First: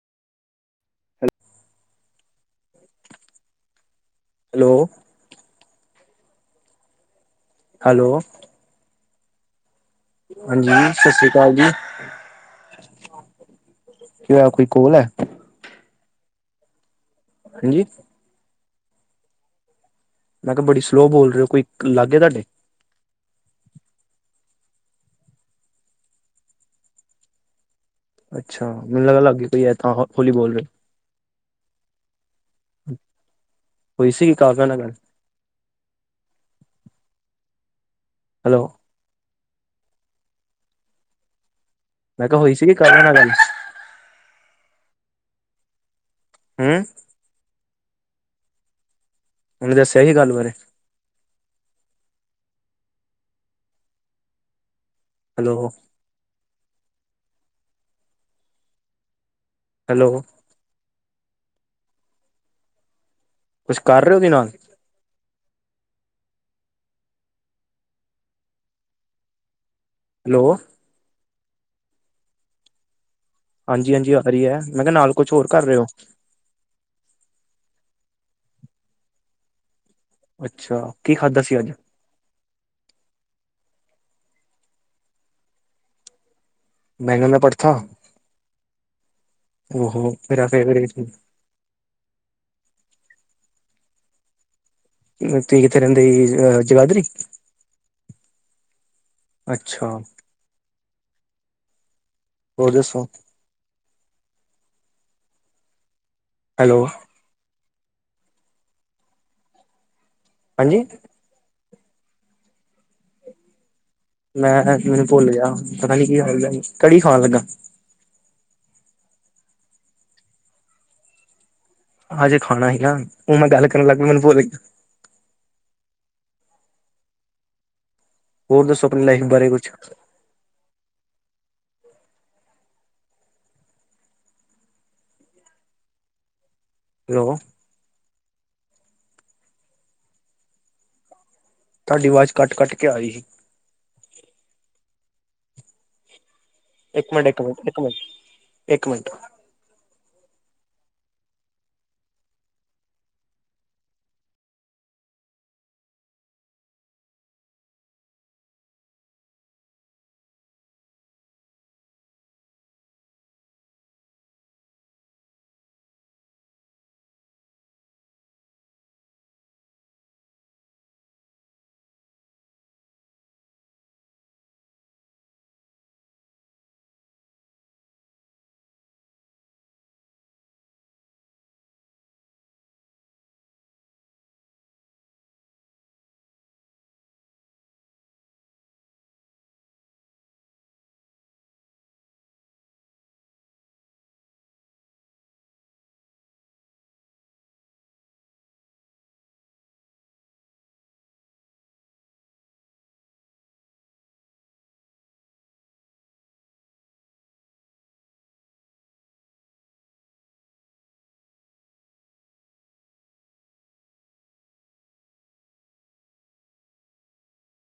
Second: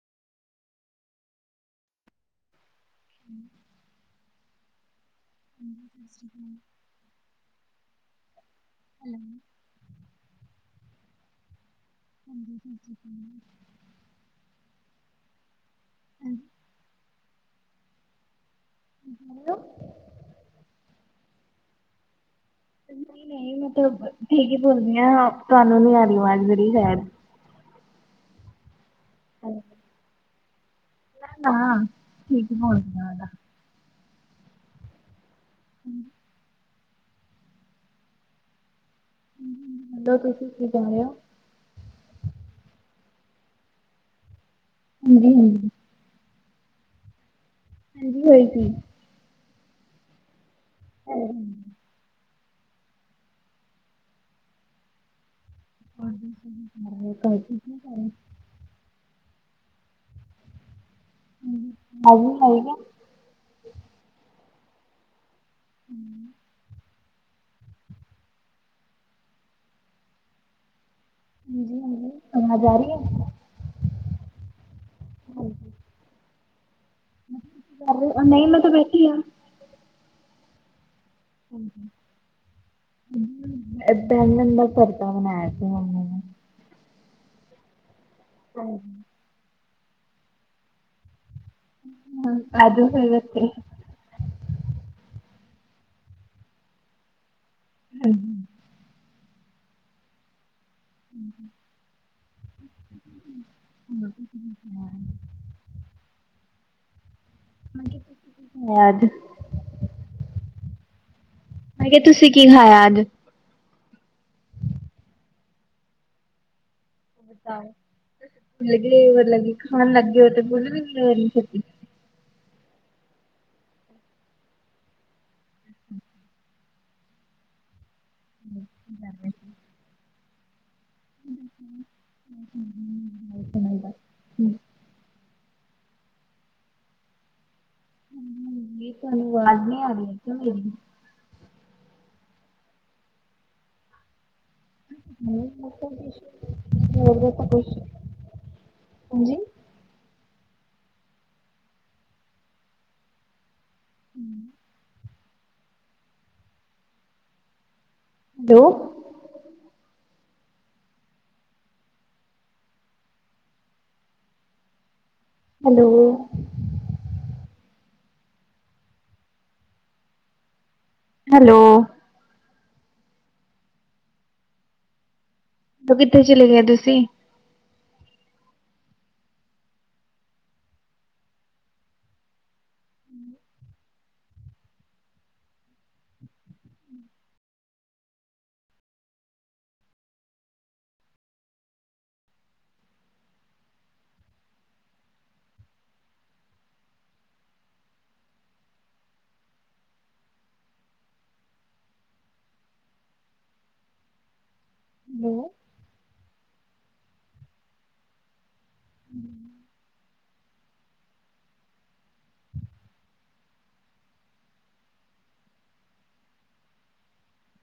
[inaudible] ਹੂੰ hello hello ਸ਼ਸ਼ ਸੀ਼੍ ਕਾਲ। ਹੈਲੋ ਹੈਲੋ ਹਾਂਜੀ ਸਤਿ ਸ੍ਰੀ ਅਕਾਲ ਜੀ। ਹਾਂਜੀ ਸ਼ਸ਼ ਸ਼੍ਰੀ ਅਕਾਲ। ਕੀ ਹੋਇਆ ਕੋਈ ਕੋਲ ਐ? ਹੂੰ ਹਾਂਜੀ ਕੀ ਬੋਲਿਓ? ਮੈਂ ਕਿਹਾ ਬੜੀ ਸਲੋ ਬੋਲ ਰਹੇ ਹੋ ਕੋਈ ਲਾਗੇ ਤੁਹਾਡੇ। ਨਹੀਂ ਨਹੀਂ ਮਤਲਬ ਠੀਕ ਹੀ ਬੋਲਦੀ ਹਾ ਤੁਹਾਨੂੰ ਨੀ ਆ ਰਹੀ ਆਵਾਜ਼ ਮੇਰੀ ਸ਼ਾਇਦ। ਅੱਛਾ ਮੈਨੂੰ ਲੱਗ ਲਾਗੀ ਕੋਈ ਬੈਠਾ ਐ ਤਾਂ ਹੋਲੀ ਬੋਲ ਰਹੇ ਹੋ। ਨਾ ਹੁਣ ਠੀਕ ਬੋਲਦੀ ਜਿਆਦਾ। ਹੋਈ ਸੀ ਕਾਫਿਆਂ ਨਾਂ ਗੱਲ? ਹੂੰ ਹੈਲੋ ਨੀ ਤੁਸੀਂ ਕੀ ਕਹਿ ਰਹੇ। ਮੈਂ ਕਿਹਾ ਹੋਈ ਸੀਗੀ ਕਰ ਉਹਨਾ ਨਾਲ ਗੱਲ? ਹੂੰ ਹੂੰ ਨਈ ਹੋਈ ਸੀ। ਉਹਨੇ ਦੱਸਿਆ ਨੀ ਗੱਲ ਬਾਰੇ। [inaudible] ਹੈਲੋ। ਹਾਂਜੀ ਤੁਸੀਂ ਸੁਣਾਓ ਕਰ ਠੀਕ ਨੇ ਸਾਰੇ? ਹੈਲੋ। ਹਾਜੀ ਹੈਗਾ। ਕੁਛ ਕਰ ਰਹੇ ਹੋ ਓਦੇ ਨਾਲ ਹੂੰ। ਹੈਲੋ। ਹਾਂਜੀ-ਹਾਂਜੀ, ਅਵਾਜ਼ ਆ ਰਹੀ ਐ। ਹਾਂਜੀ-ਹਾਂਜੀ, ਆਹੀ ਐ। ਮੈਂ ਕਿਹਾ ਨਾਲ ਕੁਛ ਹੋਰ ਕਰ ਰਹੇ ਓ। ਕਰ ਰੀ, ਨਈ ਮੈਂ ਤਾਂ ਬੈਠੀ ਆ। ਅੱਛਾ। ਕੀ ਖਾਧਾ ਸੀ ਅੱਜ ਏ ਬੈਂਗਣ ਦਾ ਪਰਥਾ ਬਣਾਇਆ ਸੀ ਮੰਮੀ ਨੇ ਬੈਂਗਣ ਦਾ ਪਰਥਾ? ਹਾਂਜੀ। ਓ ਹੋ ਮੇਰਾ ਫੇਵਰੇ ਆਜੋ ਫੇਰ ਏਥੇ ਤੁਸੀਂ ਕਿੱਥੇ ਰੈੰਦੇ ਅਹ ਜਗਾਦਰੀ। ਹਾਂਜ ਅੱਛਾ। ਹੂੰ-ਹੂੰ। ਹੋ ਦੱਸੋ? ਵਧੀਆ। ਹੈਲੋ। ਆਜ। ਹਾਂਜੀ। ਮੈਂ ਕੇਹਾ ਤੁਸੀਂ ਕੀ ਖਾਇਆ ਅੱਜ? ਮੈਂ ਮੈਨੂੰ ਭੁੱਲ ਗਿਆ, ਪਤਾ ਨੀ ਕੀ ਖਾਦਾ ਸੀ। [unintelligible] ਖਾਣ ਲੱਗੇ ਓ, ਤੇ ਭੁੱਲ ਭੀ ਗਏ ਓ ਇੰਨੀ ਛੇਤੀ। ਹਜੇ ਖਾਣਾ ਸੀ ਨਾ, ਓ ਮੈਂ ਗੱਲ ਕਰਨ ਲੱਗ ਗਿਆ ਮੈਨੂੰ ਭੁੱਲ ਹੂੰ। ਹੋਰ ਦੱਸੋ, ਆਪਣੀ ਲਾਈਫ ਬਾਰੇ ਕੁਛ? [inaudible] ਹੈਲੋ। [unintelligible] ਜੀ ਤੁਹਾਨੂੰ ਆਵਾਜ਼ ਨੀ ਆ ਰਹੀ ਕਿਆ ਮੇਰੀ? ਤਾਡੀ ਆਵਾਜ਼ ਕੱਟ-ਕੱਟ ਕੇ ਆ ਰਹੀ ਸੀ। [unintelligible] ਹੋਰ ਇੱਕ ਮਿੰਟ ਤਾਂ ਇੱਕ ਆਪਾ ਕੁੱਛ, ਮਿੰਟ ਇੱਕ ਮਿੰਟ ਇੱਕ ਮਿੰਟ ਹਾਂਜੀ। ਹੂੰ। ਦੋ ਹੈਲੋ। ਹੈਲੋ। ਓ ਕਿੱਥੇ ਚਲੇ ਗਏ ਤੁਸੀਂ? ਹੂੰ। ਹੈਲੋ। ਹੂੰ।